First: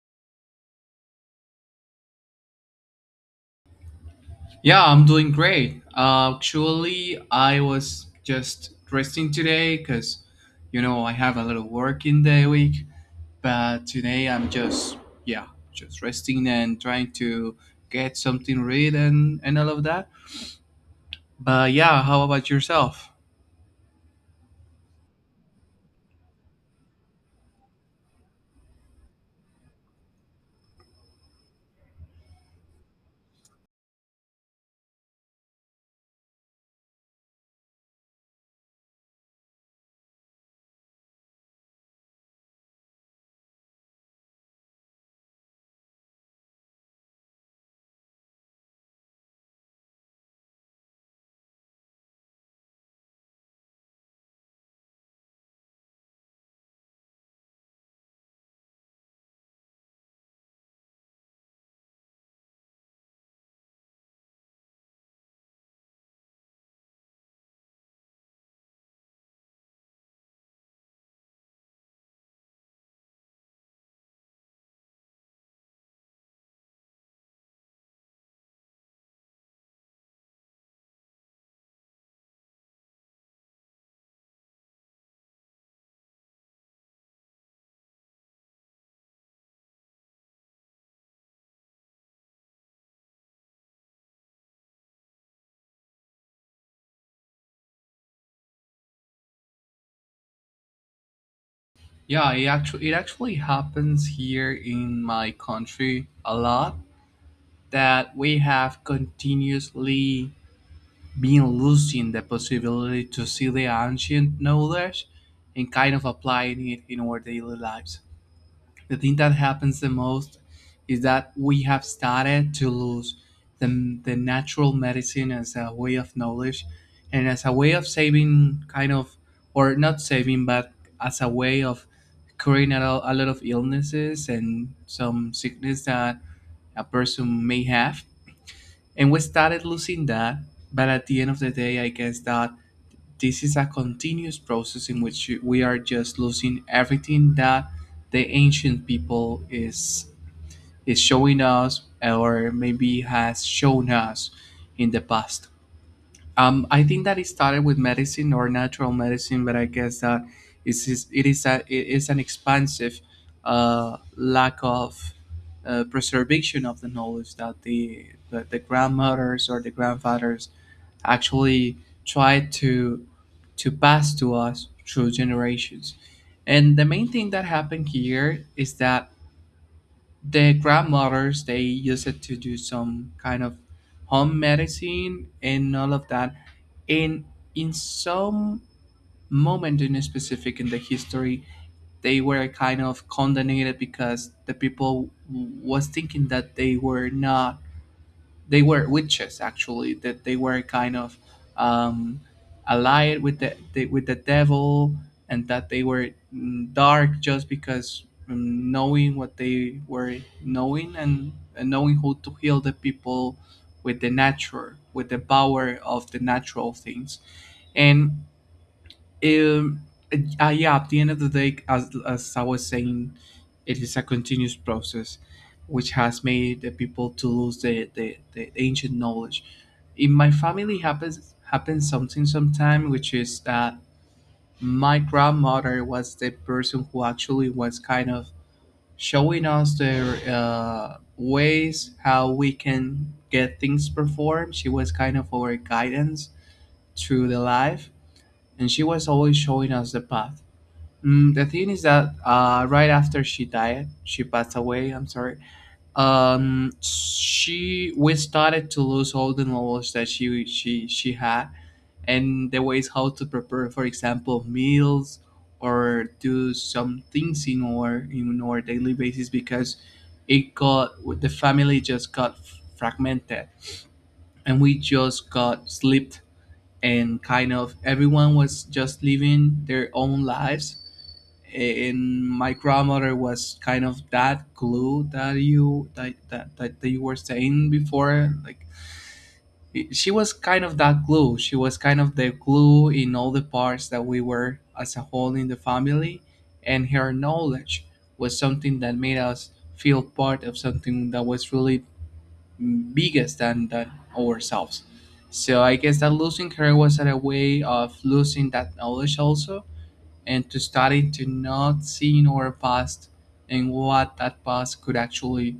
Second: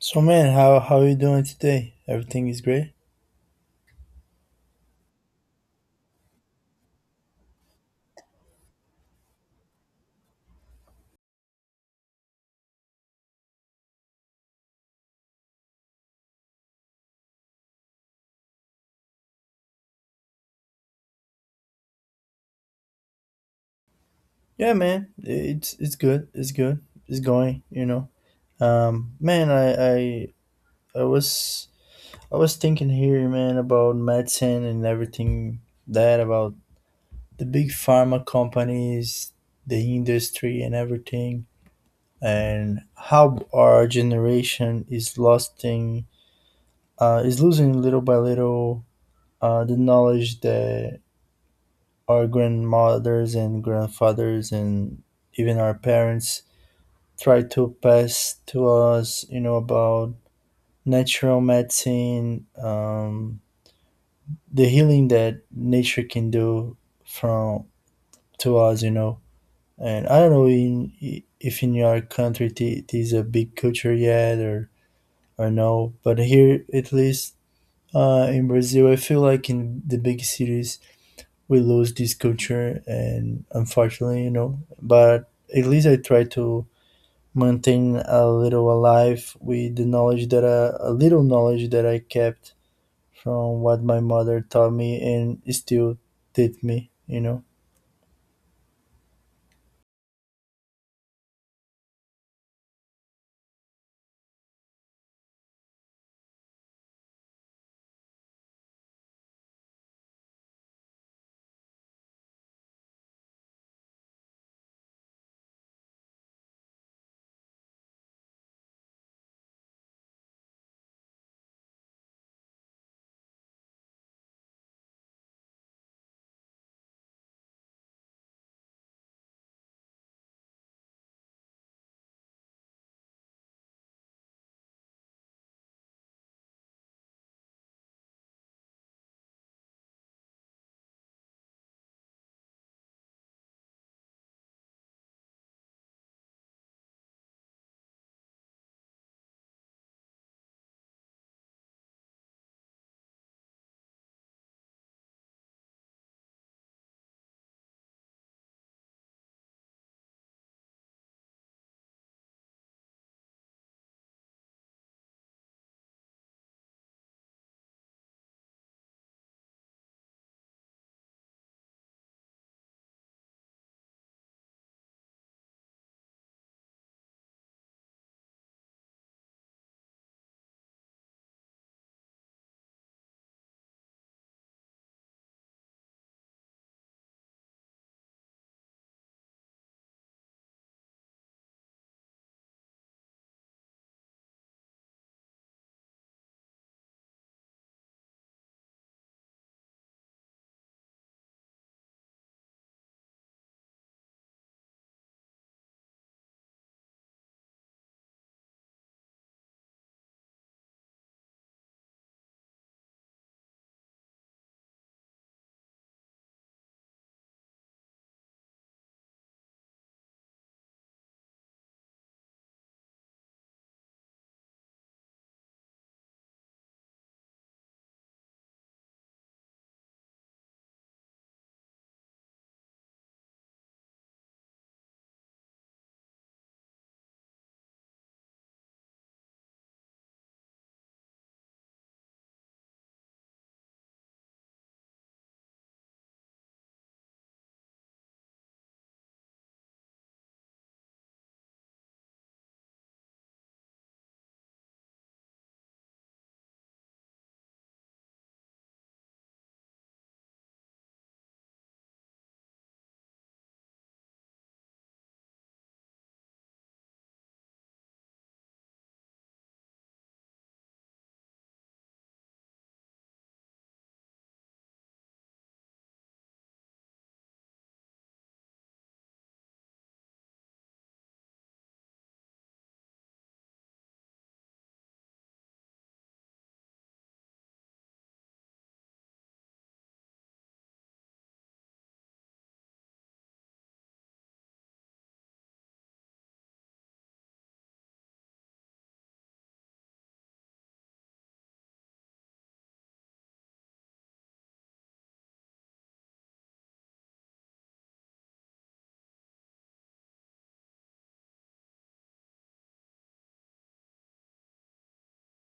So man, how are you doing today? Everything is great? Yeah, I'm doing great. Actually, I was just resting today because, you know, I have a little work in the week. But today I'm just, yeah, just resting and trying to get something read and all of that. But yeah, how about yourself? Yeah, man, it's good. It's good. It's going. Man, I I was I was thinking here, man, about medicine and everything that about the big pharma companies, the industry, and everything, and how our generation is losing, is losing little by little, the knowledge that our grandmothers and grandfathers and even our parents try to pass to us, about natural medicine, the healing that nature can do from to us. And I don't know in, if in your country it is a big culture yet or no, but here at least in Brazil, I feel like in the big cities we lose this culture and unfortunately, but at least I try to maintain a little alive with the knowledge that a little knowledge that I kept from what my mother taught me and still did me. Yeah, it actually happens here in my country a lot that we have continuously being losing the possibility to see the ancient knowledge and kind of applying it in our daily lives. The thing that happens the most is that we have started to lose the natural medicine as a way of knowledge and as a way of saving, kind of, or not saving, but as a way of curing a lot of illnesses and some sickness that a person may have, and we started losing that. But at the end of the day, I guess that this is a continuous process in which we are just losing everything that the ancient people is showing us, or maybe has shown us in the past. I think that it started with medicine or natural medicine, but I guess that it is it is an expansive lack of preservation of the knowledge that the grandmothers or the grandfathers actually tried to pass to us through generations. And the main thing that happened here is that the grandmothers they use it to do some kind of home medicine and all of that, and in some moment in specific in the history they were kind of condemned because the people was thinking that they were not, they were witches actually, that they were kind of um, allied with the with the devil, and that they were dark just because, knowing what they were knowing, and knowing how to heal the people with the nature, with the power of the natural things. And um, yeah, at the end of the day, as I was saying, it is a continuous process which has made the people to lose the ancient knowledge. In my family happens something sometime, which is that my grandmother was the person who actually was kind of showing us their ways how we can get things performed. She was kind of our guidance through the life, and she was always showing us the path. Mm, the thing is that right after she died, she passed away. I'm sorry. She, we started to lose all the knowledge that she had, and the ways how to prepare, for example, meals or do some things in our daily basis because it got, the family just got fragmented, and we just got slipped and kind of everyone was just living their own lives, and my grandmother was kind of that glue that you that you were saying before, like, it- she was kind of that glue, she was kind of the glue in all the parts that we were as a whole in the family, and her knowledge was something that made us feel part of something that was really biggest than ourselves. So I guess that losing her was a way of losing that knowledge also, and to study to not seeing our past, and what that past could actually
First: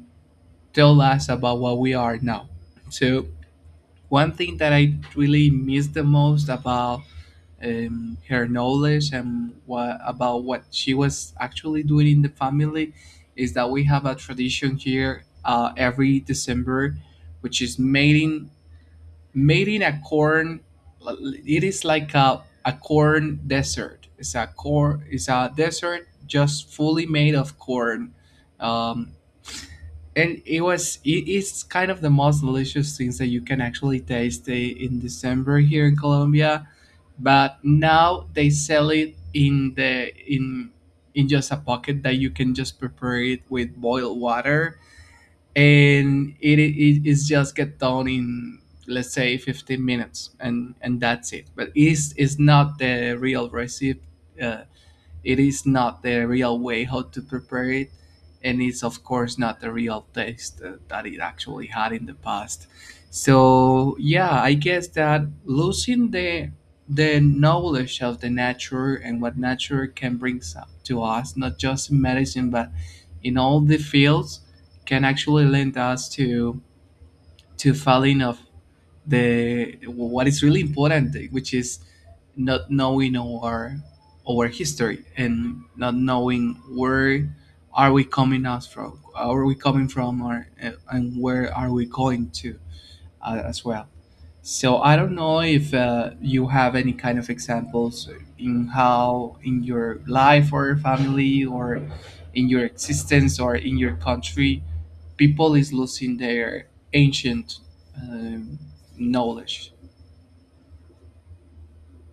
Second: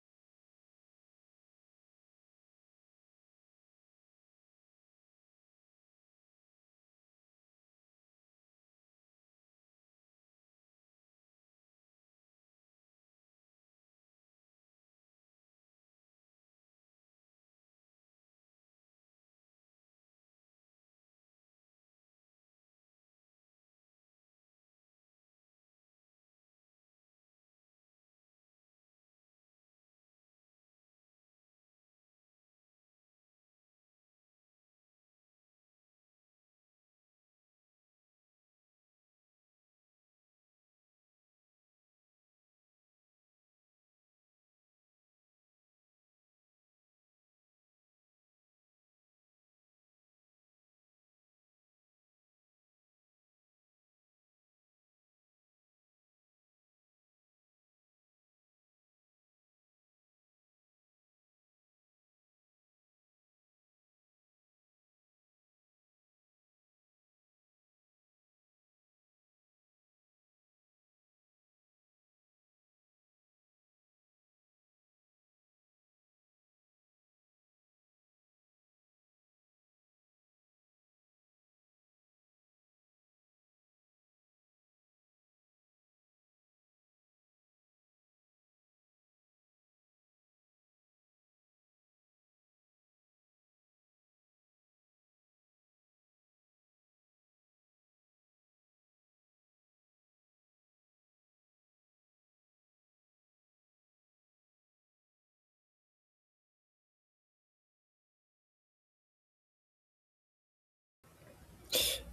tell us about what we are now. So one thing that I really miss the most about her knowledge and what about what she was actually doing in the family is that we have a tradition here every December, which is mating made in a corn, it is like a corn desert, it's a corn, it's a desert just fully made of corn. um, and it was, it is kind of the most delicious things that you can actually taste, eh, in December here in Colombia, but now they sell it in the in just a pocket that you can just prepare it with boiled water, and it is just get done in, let's say, 15 minutes, and that's it. But it's not the real recipe. uh, it is not the real way how to prepare it, and it's of course not the real taste that it actually had in the past. So yeah, I guess that losing the knowledge of the nature and what nature can bring to us, not just in medicine but in all the fields, can actually lend us to falling of the what is really important, which is not knowing our history, and not knowing where are we are we coming from, or, and where are we going to, as well. So I don't know if, you have any kind of examples in how in your life or family or in your existence or in your country, people is losing their ancient, um, knowledge.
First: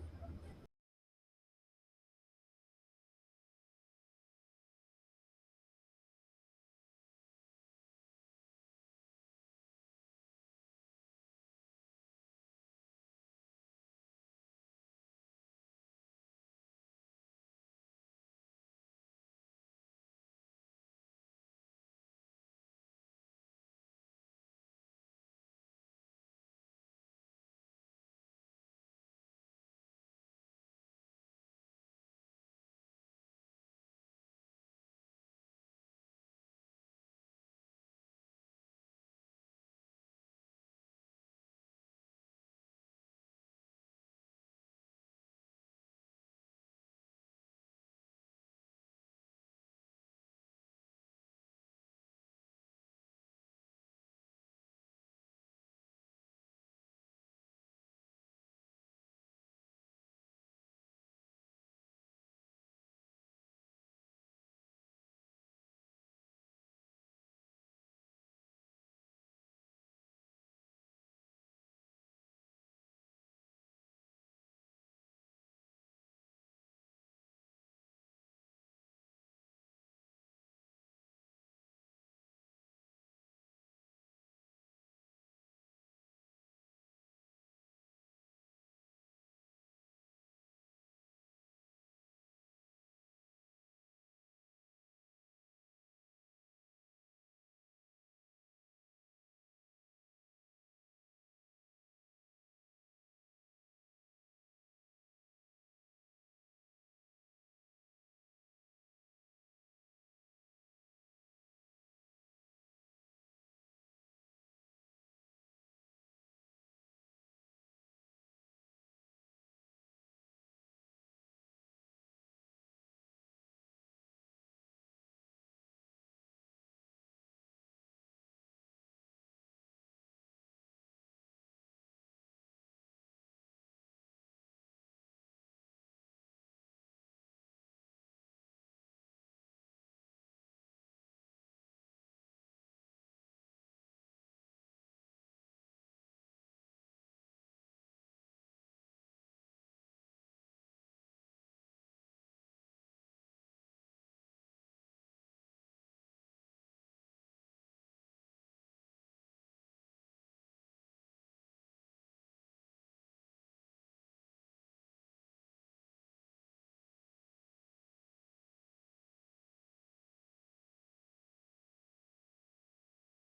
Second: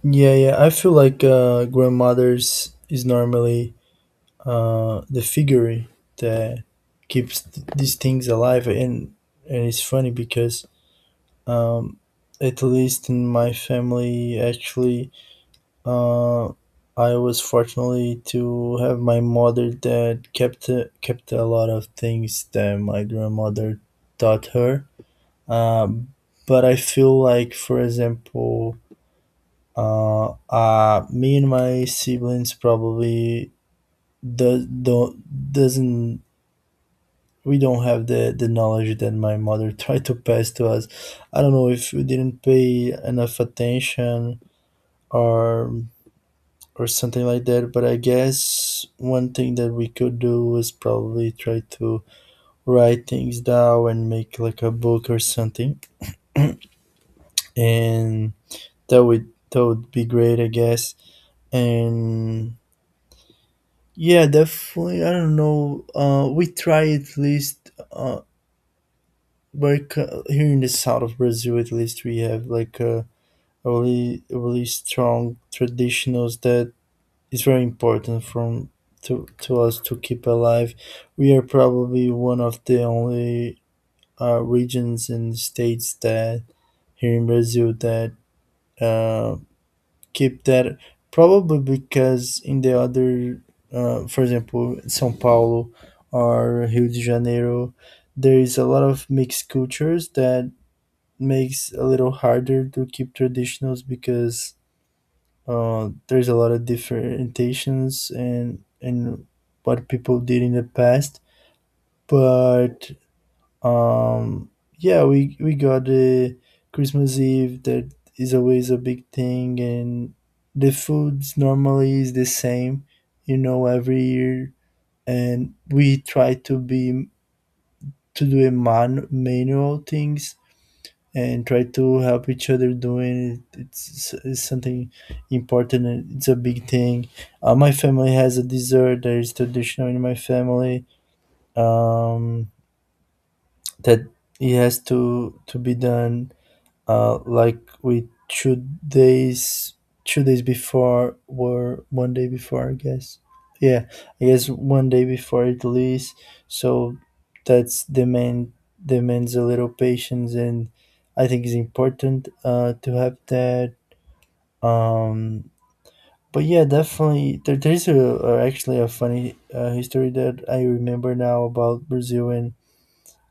Yeah, yeah, I feel like grandmothers is normally the figure that keeps these things alive. And it's funny because um, at least in my family actually, Uh, I was fortunately to have my mother that kept a lot of things that my grandmother taught her. Um, but I feel like, for example, me and my siblings probably do, don't doesn't we don't have the knowledge that my mother tried to pass to us. I don't know if we didn't pay enough attention or something like that. But I guess one thing that we could do is probably try to write things down and make like a book or something, and that would be great, I guess. And yeah, definitely. I don't know. We try at least. Like here in the south of Brazil, at least we have like a really strong traditionals that it's very important from to us to keep alive. We are probably one of the only regions and states, that here in Brazil that uh, keep that. Probably because in the other, for example, São Paulo or Rio de Janeiro, there is a lot of mixed cultures that makes a little harder to keep traditionals because there's a lot of differentiations and what people did in the past. But um, yeah, we got the Christmas Eve that is always a big thing, and the foods normally is the same, you know, every year, and we try to do a manual things and try to help each other doing it. It's something important and it's a big thing. My family has a dessert that is traditional in my family, um, that it has to be done, like we 2 days 2 days before or one day before, I guess. Yeah, I guess one day before it leaves. So that's demands a little patience, and I think it's important to have that um but yeah, definitely there's a actually a funny history that I remember now about Brazil and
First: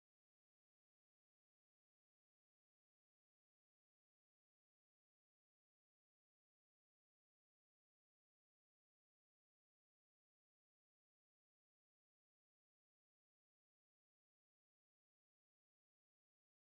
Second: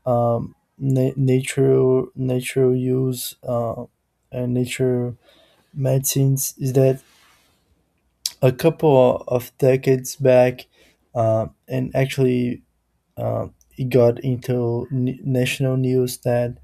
natural use, and nature medicines, is that a couple of decades back, and actually uh, it got into national news, that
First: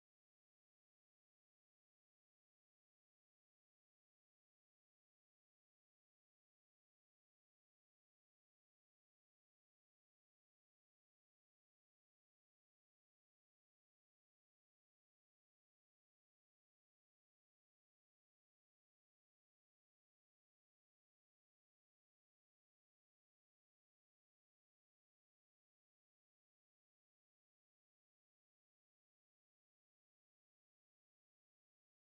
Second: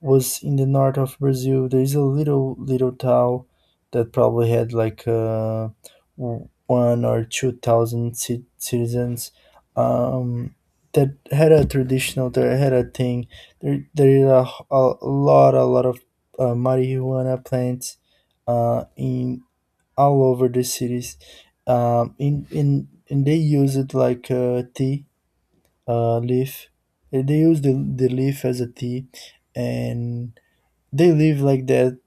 was in the north of Brazil. There is a little town that probably had like one or two thousand citizens. Um, that had a traditional, that had a thing. There is a lot of marijuana plants in all over the cities. In and they use it like a tea leaf. They use the leaf as a tea, and they live like that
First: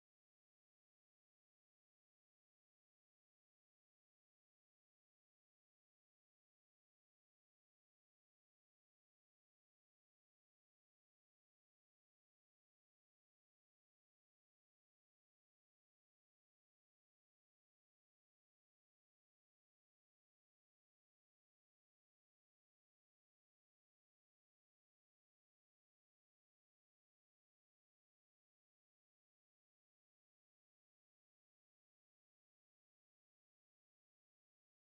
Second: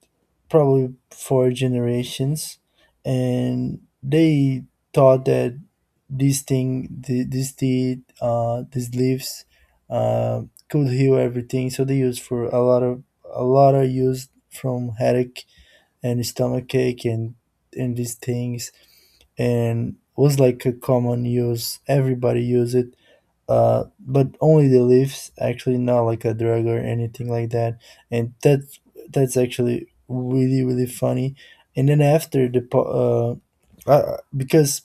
probably for generations. And they thought that this thing, this tea, these leaves, uh, could heal everything. So they use for a lot of use from headache and stomach ache and these things, and was like a common use. Everybody use it, but only the leaves actually, not like a drug or anything like that. And that's actually really really funny. And then because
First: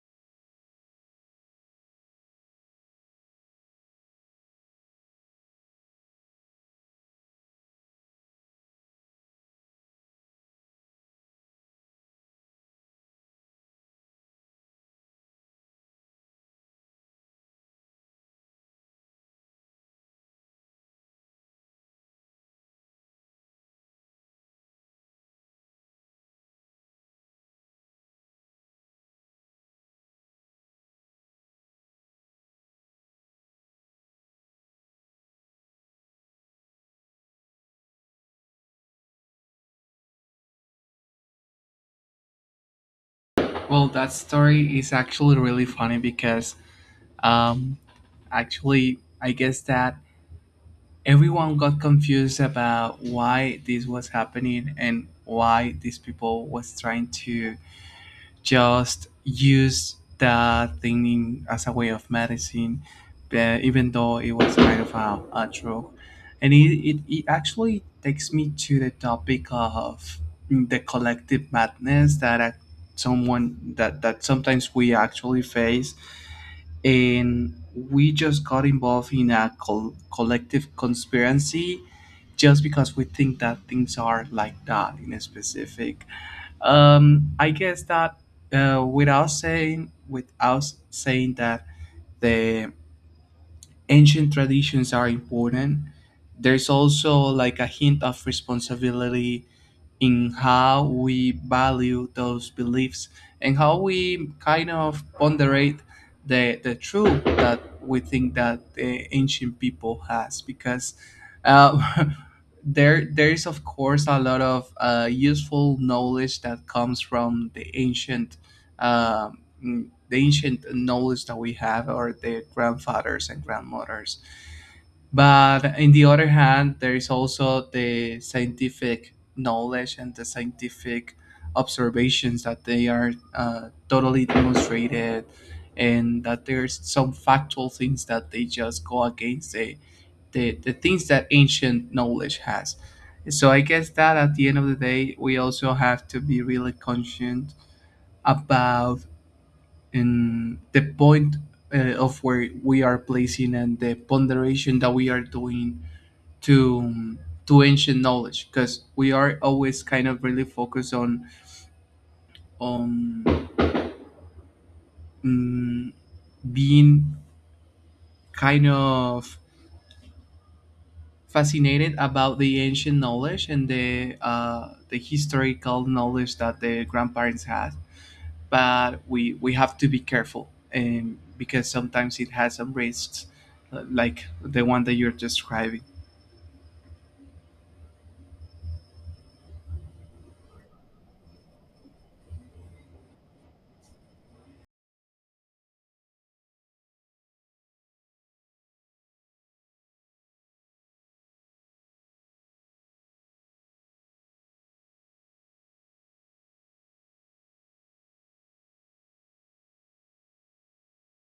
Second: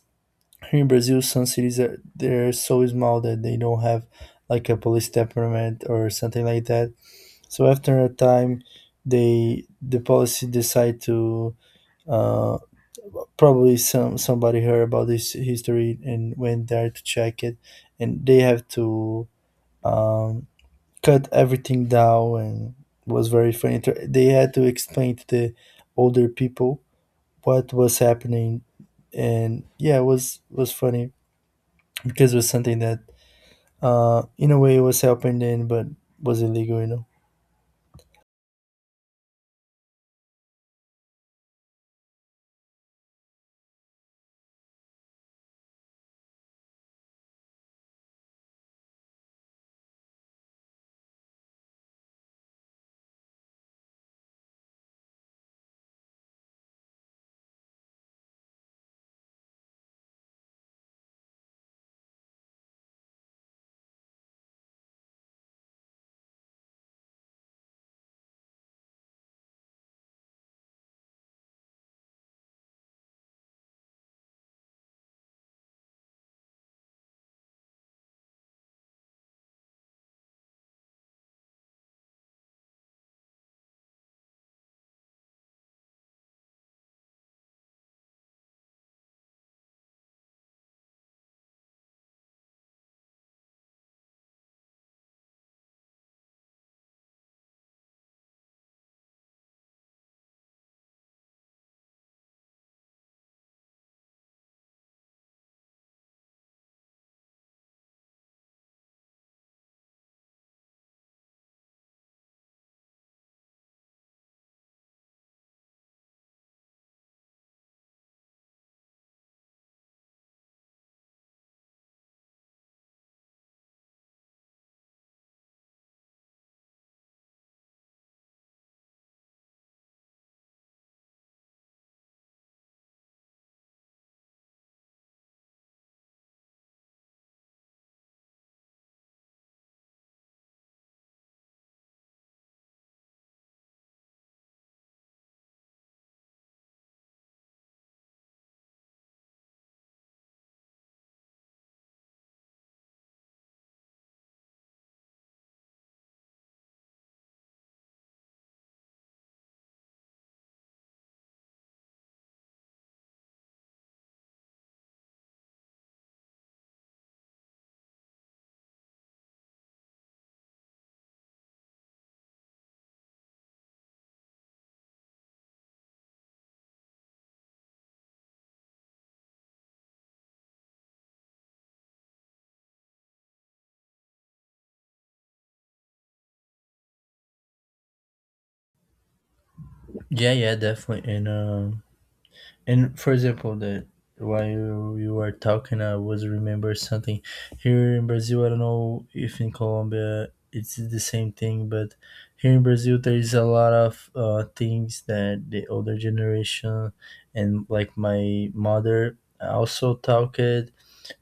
here in Brazil some cities are they're so small that they don't have like a police department or something like that. So after a time, the policy decide to, uh, probably somebody heard about this history and went there to check it, and they have to, um, cut everything down. And was very funny. They had to explain to the older people what was happening, and yeah, it was funny because it was something that, in a way was happening, but was illegal. Well, that story is actually really funny because, um, actually I guess that everyone got confused about why this was happening and why these people was trying to just used that thing in, as a way of medicine, even though it was kind of a drug. And it actually takes me to the topic of the collective madness that, someone that sometimes we actually face. And we just got involved in a collective conspiracy just because we think that things are like that in a specific, I guess that, without saying that the ancient traditions are important. There's also like a hint of responsibility in how we value those beliefs and how we kind of ponderate the truth that we think that the ancient people has, because uh, there is of course a lot of useful knowledge that comes from the ancient, the ancient knowledge that we have, or the grandfathers and grandmothers. But in the other hand, there is also the scientific knowledge and the scientific observations that they are totally demonstrated, and that there's some factual things that they just go against the things that ancient knowledge has. So I guess that at the end of the day, we also have to be really conscient about and the point of where we are placing and the ponderation that we are doing to to ancient knowledge, because we are always kind of really focused on, mm, being kind of fascinated about the ancient knowledge and the, the historical knowledge that the grandparents had, but we have to be careful and because sometimes it has some risks, like the one that you're describing. Yeah, yeah, definitely. And for example, that while you were talking, I was remember something here in Brazil. I don't know if in Colombia it's the same thing, but here in Brazil there is a lot of things that the older generation, and like my mother, also talked,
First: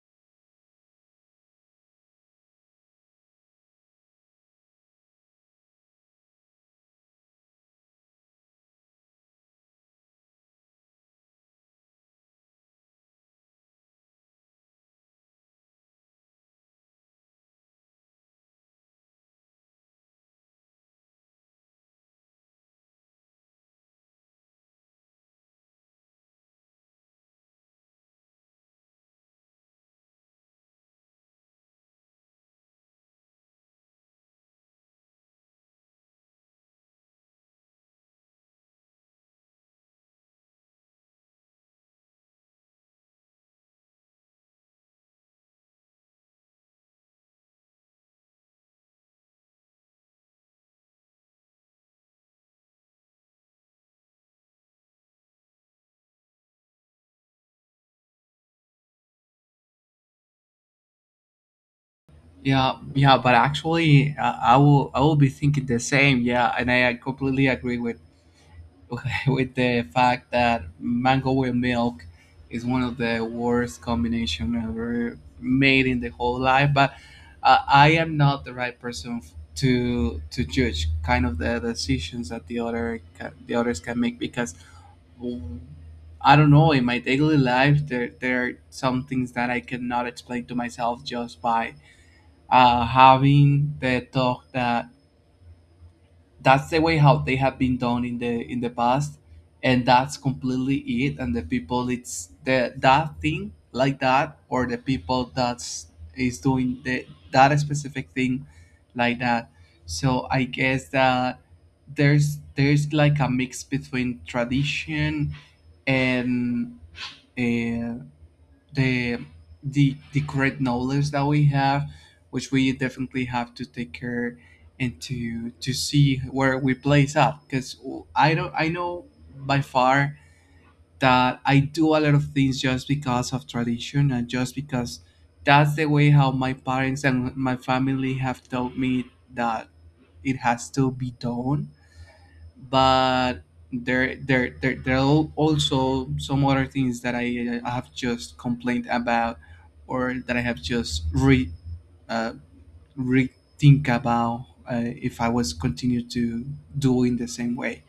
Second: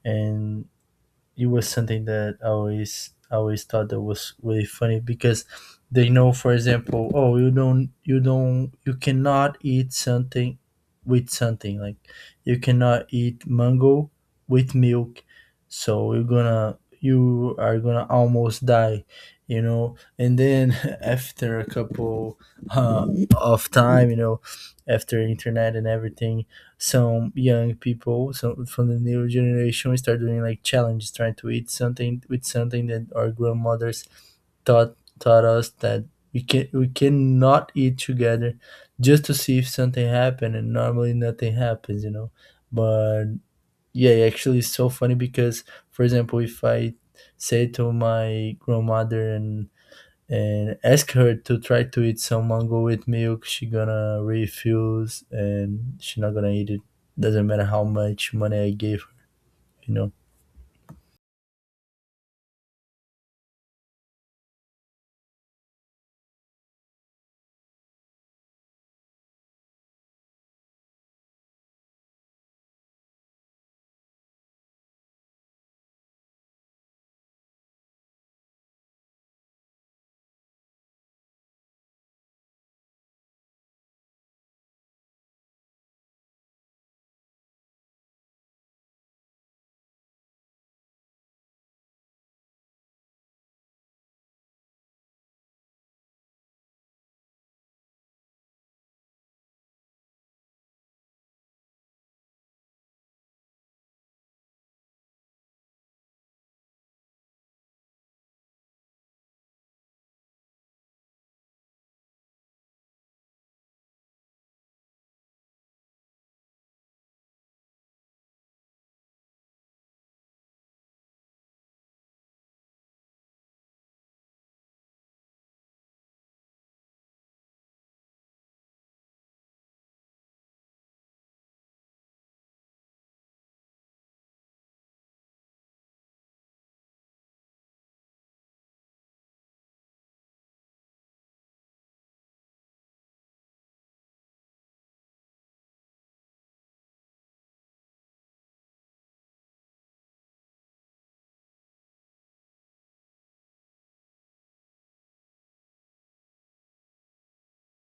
and it was something that I always thought that was really funny because they know, for example, oh, you cannot eat something with something, like you cannot eat mango with milk, so you are gonna almost die. And then after a couple uh, of time, after internet and everything, some young people, some from the new generation, start doing like challenges, trying to eat something with something that our grandmothers taught us that we cannot eat together, just to see if something happened, and normally nothing happens. But yeah, actually it's so funny because, for example, if I say to my grandmother and ask her to try to eat some mango with milk, she gonna refuse and she not gonna eat it, doesn't matter how much money I gave her you know Yeah, yeah, but actually, I will be thinking the same. Yeah, and I completely agree with with the fact that mango with milk is one of the worst combination ever made in the whole life. But I am not the right person to judge kind of the decisions that the the others can make, because, mm, I don't know, in my daily life there there are some things that I cannot explain to myself just by having the talk that that's the way how they have been done in the past, and that's completely it, and the people it's the that thing like that, or the people that's is doing the that specific thing like that. So I guess that there's like a mix between tradition and, uh, the the great knowledge that we have, which we definitely have to take care and to see where we place up. Because I don't, I know by far that I do a lot of things just because of tradition, and just because that's the way how my parents and my family have taught me that it has to be done. But there there are also some other things that I have just complained about, or that I have just re, uh, rethink about, if I was continue to do in the same way.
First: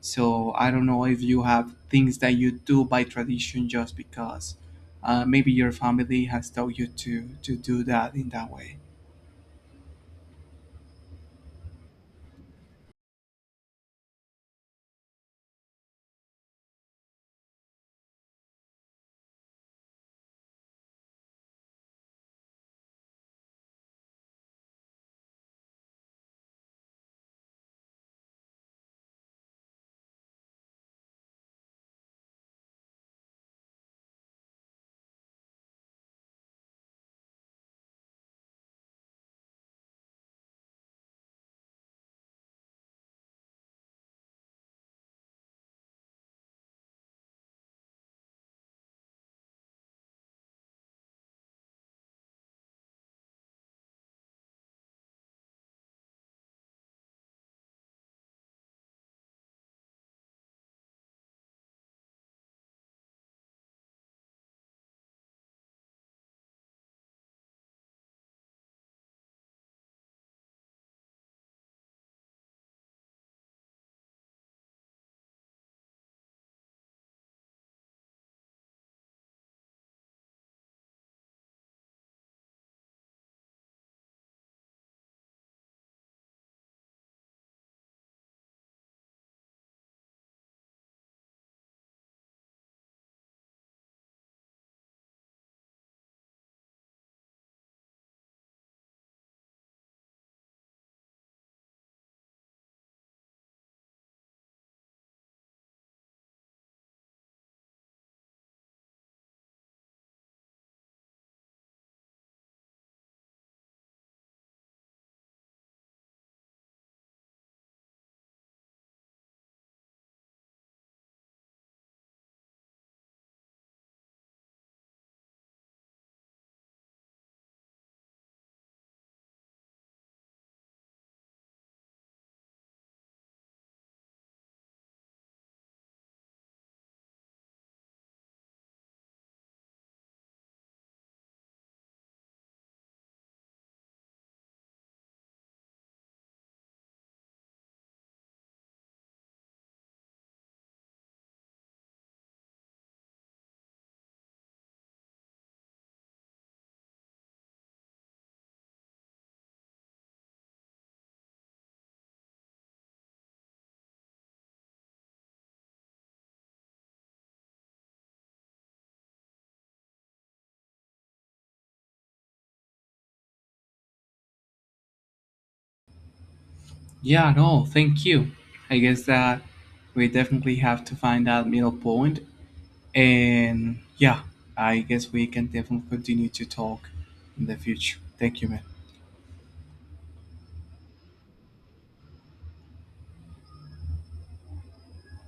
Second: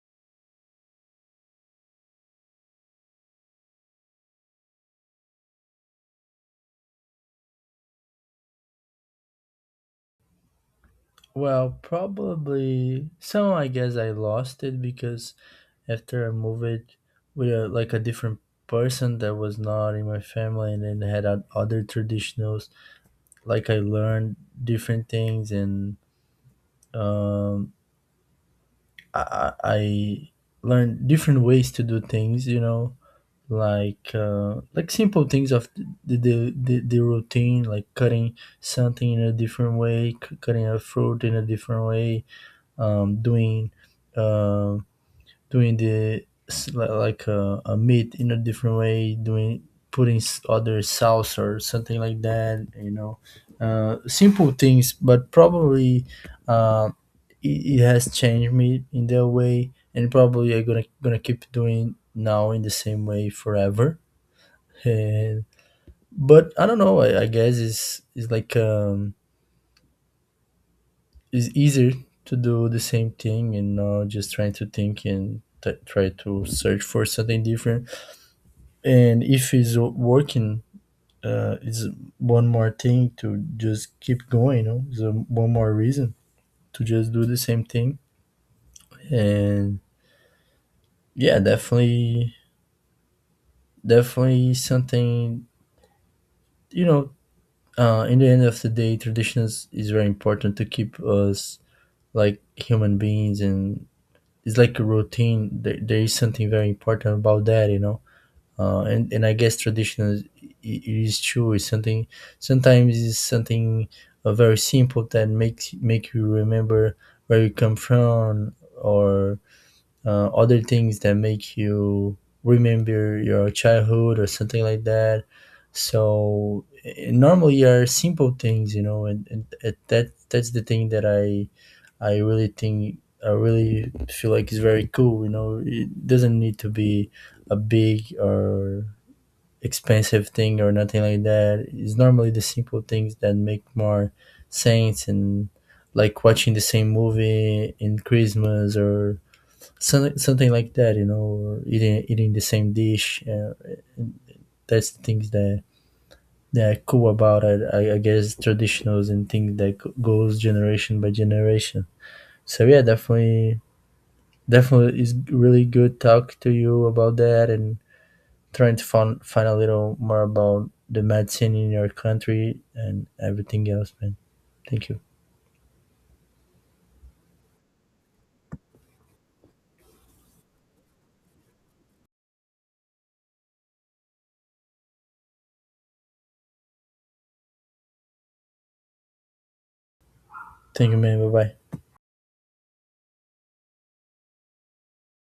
So I don't know if you have things that you do by tradition just because, maybe your family has taught you to do that in that way. well, probably some, I guess I lost it, because after I moved with like a different person that was not in my family, and then had other traditionals, like I learned different things, and um, I learned different ways to do things, like simple things of the routine, like cutting something in a different way, cutting a fruit in a different way, doing, uh, doing the s- li- like a meat in a different way, doing putting s- other sauce or something like that, simple things, but probably uh, it has changed me in that way, and probably I'm gonna keep doing now in the same way forever. And but I don't know. I guess it's like it's easier to do the same thing and not just trying to think and try to search for something different. And if it's working, it's one more thing to just keep going. You know, it's one more reason to just do the same thing. And yeah, definitely, definitely something. You know, in the end of the day, traditions is very important to keep us like human beings, and it's like a routine. There is something very important about that, and I guess traditional is, it is true, it's something, sometimes it's something very simple, that makes make you remember where you come from, or other things that make you remember your childhood or something like that. So normally are simple things, and that's the thing that I really think, I really feel like it's very cool. You know, it doesn't need to be a big or expensive thing or nothing like that. It's normally the simple things that make more sense, and like watching the same movie in Christmas, or some, something like that. You know, or eating the same dish. That's the things that are cool about it. I guess traditionals and things that goes generation by generation. So yeah, definitely it's really good talk to you about that, and trying to find a little more about the medicine in your country and everything else, man. Thank you. Yeah, no, thank you. I guess that we definitely have to find that middle point. And yeah, I guess we can definitely continue to talk in the future. Thank you, man. Thank you, man. Bye bye.